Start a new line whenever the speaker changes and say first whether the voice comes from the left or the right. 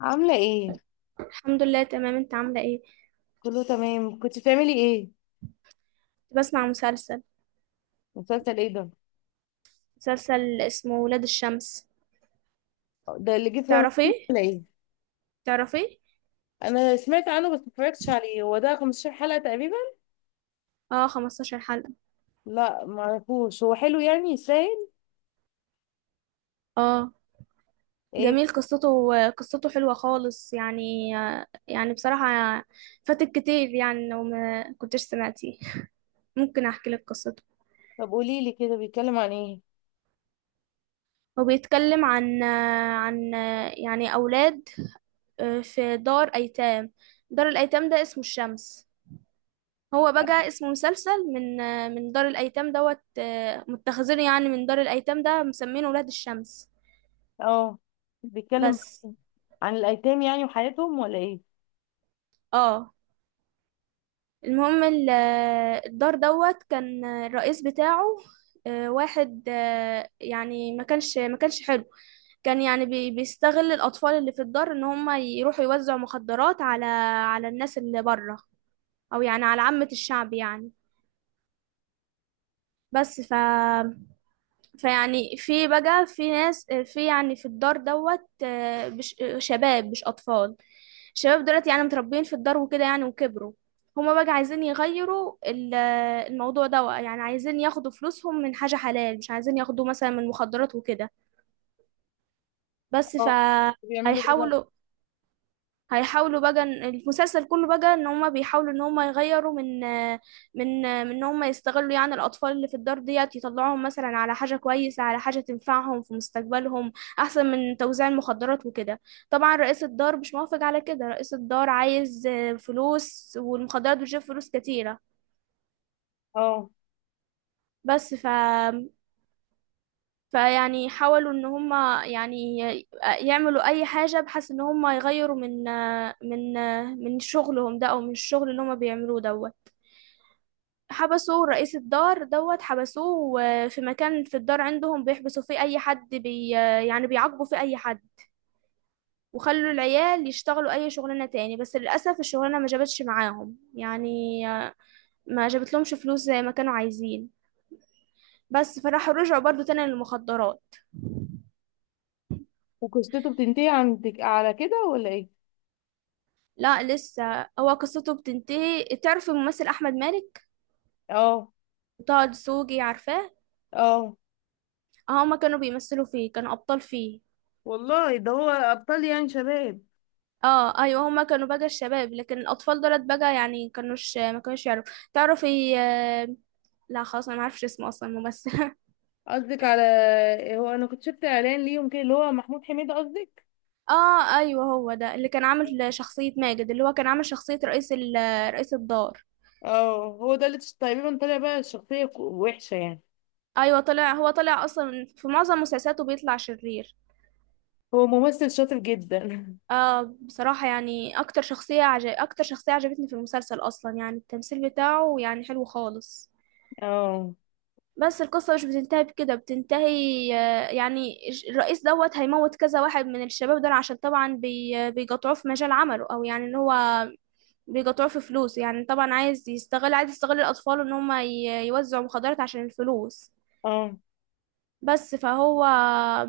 left: عاملة ايه؟
right: الحمد لله، تمام. انت عاملة ايه؟
left: كله تمام، كنت بتعملي ايه؟
right: كنت بسمع مسلسل.
left: مسلسل ايه ده؟
right: مسلسل اسمه ولاد الشمس.
left: ده اللي جه في
right: تعرفي
left: رمضان ولا ايه؟
right: تعرفي.
left: انا سمعت عنه بس متفرجتش عليه، هو ده 15 حلقة تقريبا؟
right: اه، 15 حلقة.
left: لا معرفوش، هو حلو يعني يستاهل؟
right: اه،
left: ايه؟
right: جميل قصته. قصته حلوة خالص، يعني يعني بصراحة. فاتك كتير، يعني لو ما كنتش سمعتيه. ممكن احكي لك قصته.
left: طب قوليلي كده، بيتكلم عن ايه؟
right: هو بيتكلم عن يعني اولاد، في دار ايتام. دار الايتام ده اسمه الشمس. هو بقى اسمه مسلسل من دار الايتام دوت، متخذين يعني من دار الايتام ده، مسمينه ولاد الشمس.
left: اه، بيتكلم
right: بس.
left: عن إيه؟ عن الايتام يعني وحياتهم ولا ايه؟
right: اه. المهم الدار دوت كان الرئيس بتاعه واحد، يعني ما كانش حلو. كان يعني بيستغل الاطفال اللي في الدار، ان هم يروحوا يوزعوا مخدرات على الناس اللي بره، او يعني على عامة الشعب يعني. بس. فيعني في بقى في ناس، في يعني في الدار دوت، شباب مش أطفال. الشباب دولت يعني متربيين في الدار، وكده يعني وكبروا. هما بقى عايزين يغيروا الموضوع ده، يعني عايزين ياخدوا فلوسهم من حاجة حلال، مش عايزين ياخدوا مثلا من مخدرات وكده. بس
left: اه، بيعملوا ايه بقى؟
right: فهيحاولوا. هيحاولوا بقى إن- المسلسل كله بقى ان هما بيحاولوا ان هما يغيروا من ان هما يستغلوا يعني الاطفال اللي في الدار ديت، يطلعوهم مثلا على حاجة كويسة، على حاجة تنفعهم في مستقبلهم، احسن من توزيع المخدرات وكده. طبعا رئيس الدار مش موافق على كده. رئيس الدار عايز فلوس، والمخدرات بتجيب فلوس كتيرة.
left: اه،
right: بس. فيعني حاولوا ان هما يعني يعملوا اي حاجة، بحيث ان هما يغيروا من من شغلهم ده، او من الشغل اللي هما بيعملوه ده. حبسوا رئيس الدار دوت، حبسوه في مكان في الدار عندهم بيحبسوا فيه اي حد، بي آه، يعني بيعاقبوا فيه اي حد. وخلوا العيال يشتغلوا اي شغلانة تاني، بس للأسف الشغلانة ما جابتش معاهم يعني. آه، ما جابتلهمش فلوس زي ما كانوا عايزين. بس فراحوا رجعوا برضو تاني للمخدرات.
left: وقصته بتنتهي عندك على كده ولا ايه؟
right: لا، لسه. هو قصته بتنتهي. تعرف الممثل أحمد مالك،
left: اه،
right: طه دسوقي، عارفاه.
left: اه،
right: هما كانوا بيمثلوا فيه، كانوا أبطال فيه.
left: والله ده هو ابطال يعني شباب.
right: اه، ايوه. هما كانوا بقى الشباب، لكن الاطفال دولت بقى يعني ما كانوش يعرفوا تعرفي. لا خلاص. انا ما اعرفش اسمه اصلا الممثل
left: قصدك على هو انا كنت شفت اعلان ليهم كده اللي هو محمود حميدة قصدك.
right: اه، ايوه. هو ده اللي كان عامل شخصية ماجد، اللي هو كان عامل شخصية رئيس رئيس الدار.
left: اه، هو ده اللي تقريبا طالع بقى الشخصية وحشة يعني.
right: ايوه، طلع. هو طلع اصلا في معظم مسلسلاته بيطلع شرير.
left: هو ممثل شاطر جدا.
right: اه، بصراحة يعني اكتر شخصية عجبتني في المسلسل اصلا. يعني التمثيل بتاعه يعني حلو خالص.
left: اه،
right: بس القصة مش بتنتهي بكده، بتنتهي يعني الرئيس دوت هيموت كذا واحد من الشباب دول، عشان طبعا بيقطعوه في مجال عمله، او يعني ان هو بيقطعوه في فلوس. يعني طبعا عايز يستغل الاطفال ان هم يوزعوا مخدرات عشان الفلوس.
left: اه،
right: بس فهو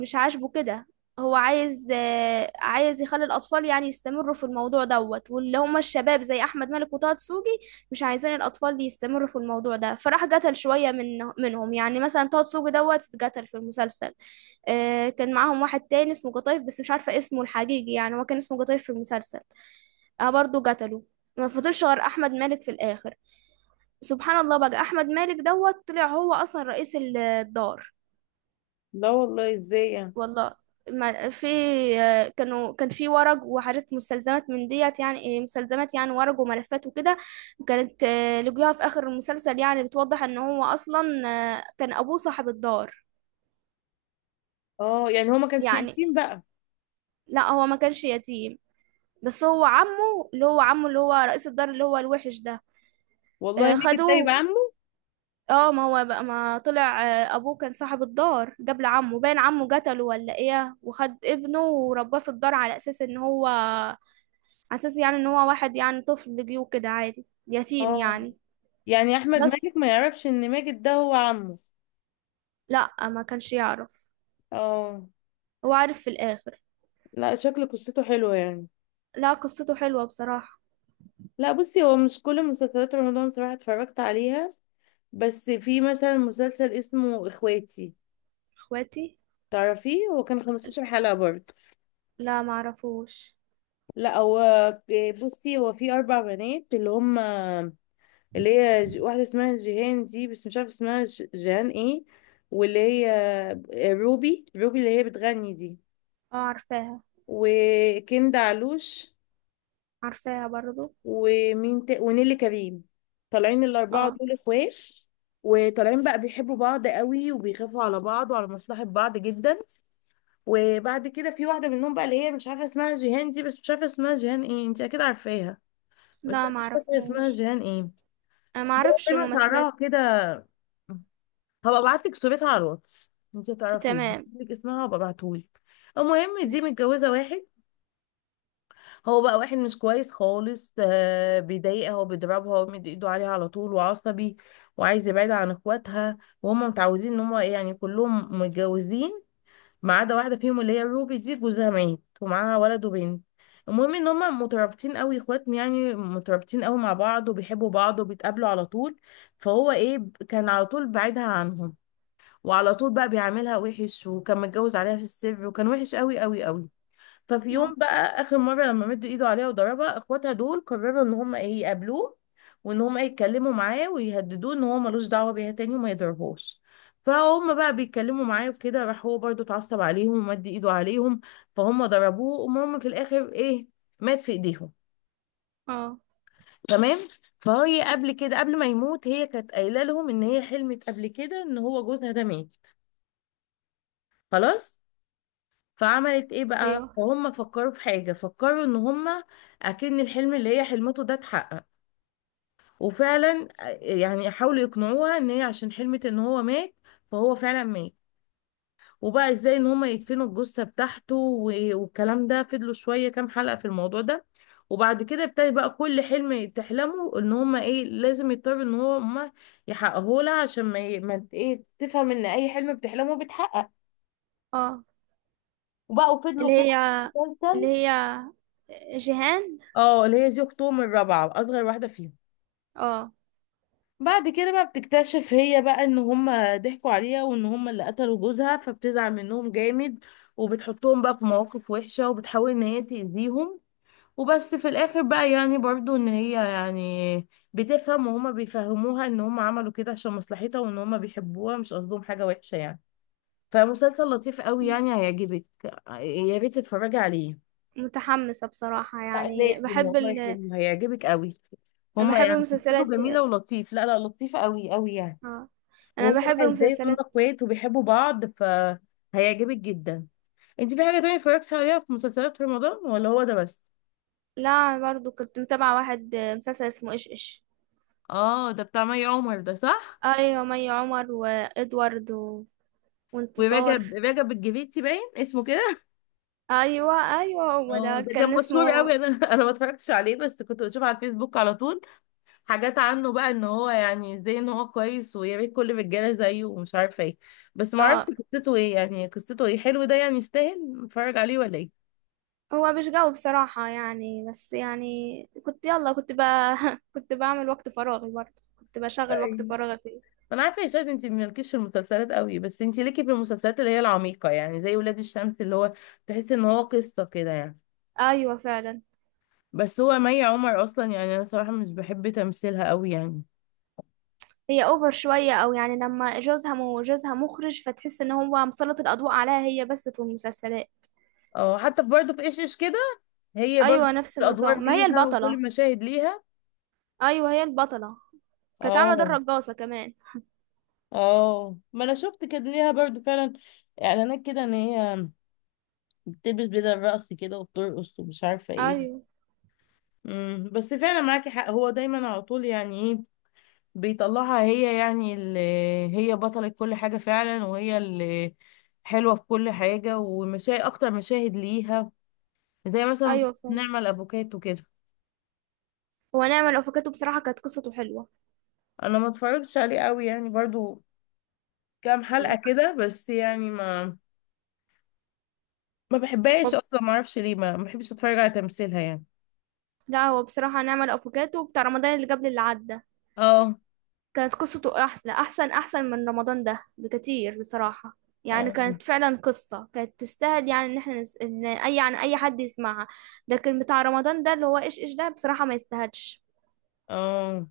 right: مش عاجبه كده. هو عايز يخلي الأطفال يعني يستمروا في الموضوع دوت، واللي هم الشباب زي أحمد مالك وطه دسوقي، مش عايزين الأطفال يستمروا في الموضوع ده. فراح قتل شوية منهم. يعني مثلا طه دسوقي دوت اتقتل في المسلسل. كان معاهم واحد تاني اسمه قطايف، بس مش عارفة اسمه الحقيقي، يعني هو كان اسمه قطايف في المسلسل. اه، برضه قتله. ما فضلش غير أحمد مالك في الآخر. سبحان الله بقى، أحمد مالك دوت طلع هو أصلا رئيس الدار.
left: لا والله ازاي يعني.
right: والله ما في، كان في ورق وحاجات، مستلزمات من ديت، يعني مستلزمات يعني ورق وملفات وكده. كانت لقوها في آخر المسلسل، يعني بتوضح ان هو اصلا كان ابوه صاحب الدار.
left: اه، يعني هو ما كانش
right: يعني
left: يتيم بقى.
right: لا، هو ما كانش يتيم. بس هو عمه، اللي هو عمه اللي هو رئيس الدار اللي هو الوحش ده.
left: والله ماجد ده
right: خدوه.
left: يبقى عمه.
right: اه، ما هو بقى ما طلع ابوه كان صاحب الدار قبل عمه، باين عمه قتله ولا ايه، وخد ابنه ورباه في الدار على اساس ان هو، على اساس يعني ان هو واحد يعني طفل جه كده عادي يتيم
left: اه،
right: يعني.
left: يعني احمد
right: بس
left: ماجد ما يعرفش ان ماجد ده هو عمه.
right: لا، ما كانش يعرف.
left: اه،
right: هو عارف في الاخر.
left: لا، شكل قصته حلوة يعني.
right: لا، قصته حلوة بصراحة.
left: لا، بصي، هو مش كل مسلسلات رمضان صراحة اتفرجت عليها، بس في مثلا مسلسل اسمه اخواتي،
right: اخواتي.
left: تعرفيه؟ هو كان 15 حلقة برضه.
right: لا، ما اعرفوش.
left: لا، هو بصي هو في أربع بنات اللي هم، اللي هي واحدة اسمها جيهان دي، بس مش عارفة اسمها جيهان ايه، واللي هي روبي اللي هي بتغني دي،
right: اه، عارفاها.
left: وكندا علوش،
right: عارفاها برضو.
left: ومين ونيلي كريم. طالعين الأربعة
right: اه،
left: دول اخوات، وطالعين بقى بيحبوا بعض قوي وبيخافوا على بعض وعلى مصلحة بعض جدا. وبعد كده في واحده منهم بقى اللي هي مش عارفه اسمها جيهان دي، بس مش عارفه اسمها جيهان ايه، انت اكيد عارفاها. بس
right: لا،
left: انا
right: ما
left: مش فاكره اسمها
right: اعرفهاش.
left: جيهان ايه، اللي
right: انا ما
left: هي
right: اعرفش
left: دايما شعرها
right: ممثلات.
left: كده. هبقى ابعت لك صورتها على الواتس، انت تعرفيه.
right: تمام.
left: لك اسمها هبقى ابعتهولك. المهم دي متجوزه واحد. هو بقى واحد مش كويس خالص، بيضايقها وبيضربها ومد ايده عليها على طول وعصبي، وعايز يبعدها عن اخواتها. وهم متعودين ان هم يعني كلهم متجوزين، ما عدا واحده فيهم اللي هي روبي دي، جوزها مات ومعاها ولد وبنت. المهم ان هما مترابطين قوي اخواتهم، يعني مترابطين قوي مع بعض وبيحبوا بعض وبيتقابلوا على طول. فهو ايه كان على طول بعيدها عنهم، وعلى طول بقى بيعاملها وحش وكان متجوز عليها في السر وكان وحش قوي قوي قوي. ففي يوم
right: اه،
left: بقى اخر مره لما مد ايده عليها وضربها اخواتها دول قرروا ان هم ايه يقابلوه، وان هم إيه يتكلموا معاه ويهددوه ان هو ملوش دعوه بيها تاني وما يضربهاش. فهم بقى بيتكلموا معاه وكده، راح هو برضو اتعصب عليهم ومد ايده عليهم. فهم ضربوه وهم في الاخر ايه، مات في ايديهم.
right: اه،
left: تمام. فهي قبل كده، قبل ما يموت، هي كانت قايله لهم ان هي حلمت قبل كده ان هو جوزها ده مات. خلاص. فعملت ايه بقى،
right: ايوه.
left: فهم فكروا في حاجة، فكروا ان هم اكن الحلم اللي هي حلمته ده اتحقق. وفعلا، يعني حاولوا يقنعوها ان هي عشان حلمت ان هو مات، فهو فعلا مات. وبقى ازاي ان هم يدفنوا الجثة بتاعته والكلام ده، فضلوا شوية كام حلقة في الموضوع ده. وبعد كده ابتدى بقى كل حلم تحلمه ان هم ايه لازم يضطروا ان هو هم يحققوه لها، عشان ما, ي- ما ت- ايه تفهم ان اي حلم بتحلمه بيتحقق.
right: اه،
left: وبقوا فضلوا
right: اللي هي اللي
left: كده.
right: هي جيهان.
left: اه، اللي هي دي اختهم الرابعة اصغر واحدة فيهم.
right: اه،
left: بعد كده بقى بتكتشف هي بقى ان هما ضحكوا عليها وان هما اللي قتلوا جوزها، فبتزعل منهم جامد وبتحطهم بقى في مواقف وحشة وبتحاول ان هي تأذيهم. وبس في الاخر بقى يعني برضو ان هي يعني بتفهم، وهما بيفهموها ان هما عملوا كده عشان مصلحتها وان هما بيحبوها مش قصدهم حاجة وحشة يعني. فمسلسل لطيف قوي، يعني هيعجبك، يا ريت تتفرجي عليه.
right: متحمسة بصراحة.
left: لا
right: يعني
left: لازم
right: بحب
left: والله، حلو هيعجبك قوي. هما
right: بحب
left: يعني قصته
right: المسلسلات.
left: جميلة ولطيف، لا لا، لطيفة قوي قوي يعني.
right: اه، انا
left: وهم
right: بحب
left: بقى ازاي هما
right: المسلسلات.
left: اخوات وبيحبوا بعض فهيعجبك جدا. انت في حاجة تانية اتفرجتي عليها في مسلسلات رمضان ولا هو ده بس؟
right: لا، أنا برضو كنت متابعة واحد، مسلسل اسمه ايش ايش.
left: اه، ده بتاع مي عمر ده، صح؟
right: ايوه، مي عمر وادوارد وانتصار.
left: ورجب رجب الجريتي باين اسمه كده.
right: ايوه، ايوه. هو
left: اه،
right: ده
left: ده كان
right: كان
left: مشهور
right: اسمه.
left: قوي، انا انا ما اتفرجتش عليه، بس كنت بشوف على الفيسبوك على طول حاجات عنه بقى ان هو يعني زي ان هو كويس ويا ريت كل الرجاله زيه ومش عارفه ايه. بس ما اعرفش
right: اه،
left: قصته ايه، يعني قصته ايه، حلو ده يعني يستاهل نتفرج عليه ولا ايه؟
right: هو مش جاوب بصراحة يعني. بس يعني كنت، يلا كنت كنت بعمل وقت فراغي برضه. كنت بشغل وقت
left: أيوة.
right: فراغي فيه.
left: انا عارفه يا شاهد انت مالكيش في المسلسلات قوي، بس انت ليكي في المسلسلات اللي هي العميقه، يعني زي ولاد الشمس، اللي هو تحس ان هو قصه كده يعني.
right: ايوه، فعلا.
left: بس هو مي عمر اصلا يعني انا صراحه مش بحب تمثيلها قوي يعني.
right: هي اوفر شوية، او يعني لما جوزها، مو جوزها مخرج، فتحس ان هو مسلط الاضواء عليها هي بس في المسلسلات.
left: اه، حتى في برضه في ايش ايش كده، هي برضه
right: ايوه، نفس النظام،
left: الادوار
right: ما هي
left: ليها وكل
right: البطلة.
left: المشاهد ليها.
right: ايوه، هي البطله. كانت عامله دور
left: اه،
right: رقاصه كمان.
left: اه، ما انا شفت كان ليها برضو فعلا اعلانات كده ان هي بتلبس بدل الرقص كده وبترقص ومش عارفه ايه.
right: ايوه،
left: بس فعلا معاكي حق، هو دايما على طول يعني ايه، بيطلعها هي يعني، اللي هي بطلة كل حاجه فعلا وهي اللي حلوه في كل حاجه، ومشاهد اكتر مشاهد ليها، زي مثلا مسلسل
right: ايوه، فعلا.
left: نعمل افوكاتو كده.
right: هو نعمل الافوكاتو بصراحه كانت قصته حلوه.
left: انا ما اتفرجتش عليه قوي يعني، برضو كام حلقه كده بس يعني، ما بحبهاش
right: هو-
left: اصلا، ما اعرفش ليه، ما بحبش اتفرج على تمثيلها يعني.
right: لا، هو بصراحه نعمل الافوكاتو بتاع رمضان اللي قبل اللي عدى
left: اه،
right: كانت قصته احلى. احسن من رمضان ده بكتير بصراحه. يعني
left: اه،
right: كانت فعلا قصه كانت تستاهل. يعني ان احنا ان اي حد يسمعها. لكن بتاع رمضان ده اللي هو ايش ايش ده بصراحه ما يستاهلش.
left: اه،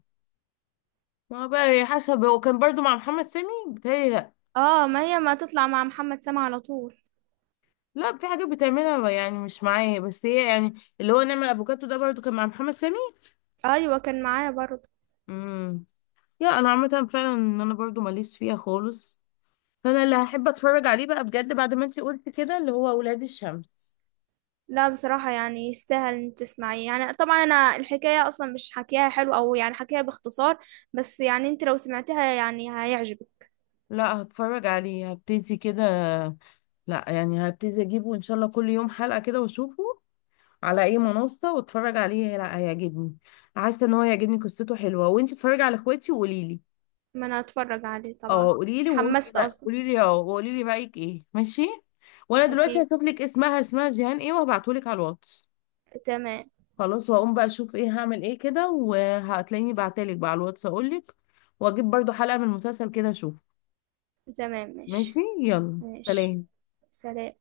left: ما هو بقى هي حسب هو كان برضو مع محمد سامي بتهيألي، لا.
right: اه، ما هي ما تطلع مع محمد سامع على طول.
left: لا، في حاجات بتعملها يعني مش معايا، بس هي يعني، اللي هو نعمل افوكاتو ده برضو كان مع محمد سامي.
right: ايوه، كان معايا برضه.
left: امم يا انا عامه فعلا ان انا برضو ماليش فيها خالص، فانا اللي هحب اتفرج عليه بقى بجد بعد ما انتي قلتي كده، اللي هو ولاد الشمس.
right: لا، بصراحة يعني يستاهل ان تسمعيه. يعني طبعا انا الحكاية اصلا مش حكيها حلو، او يعني حكيها باختصار، بس يعني انت لو سمعتها يعني هيعجبك.
left: لا، هتفرج عليه، هبتدي كده، لا يعني هبتدي اجيبه ان شاء الله كل يوم حلقه كده واشوفه، على اي منصة واتفرج عليه. هيعجبني، حاسة ان هو هيعجبني، قصته حلوة، وانتي اتفرجي على اخواتي وقولي لي.
right: ما انا اتفرج عليه طبعا.
left: اه، قولي لي، وقولي لي
right: اتحمست
left: بقى،
right: اصلا.
left: قولي لي، اه، وقولي لي رأيك ايه، ماشي. وانا دلوقتي
right: اكيد.
left: هشوف لك اسمها جيهان ايه وهبعتهولك على الواتس.
right: تمام.
left: خلاص، وهقوم بقى اشوف ايه هعمل ايه كده، وهتلاقيني بعتلك بقى على الواتس اقولك، واجيب برضو حلقة من المسلسل كده اشوف.
right: تمام،
left: ماشي،
right: ماشي.
left: يلا،
right: ماشي.
left: سلام.
right: سلام.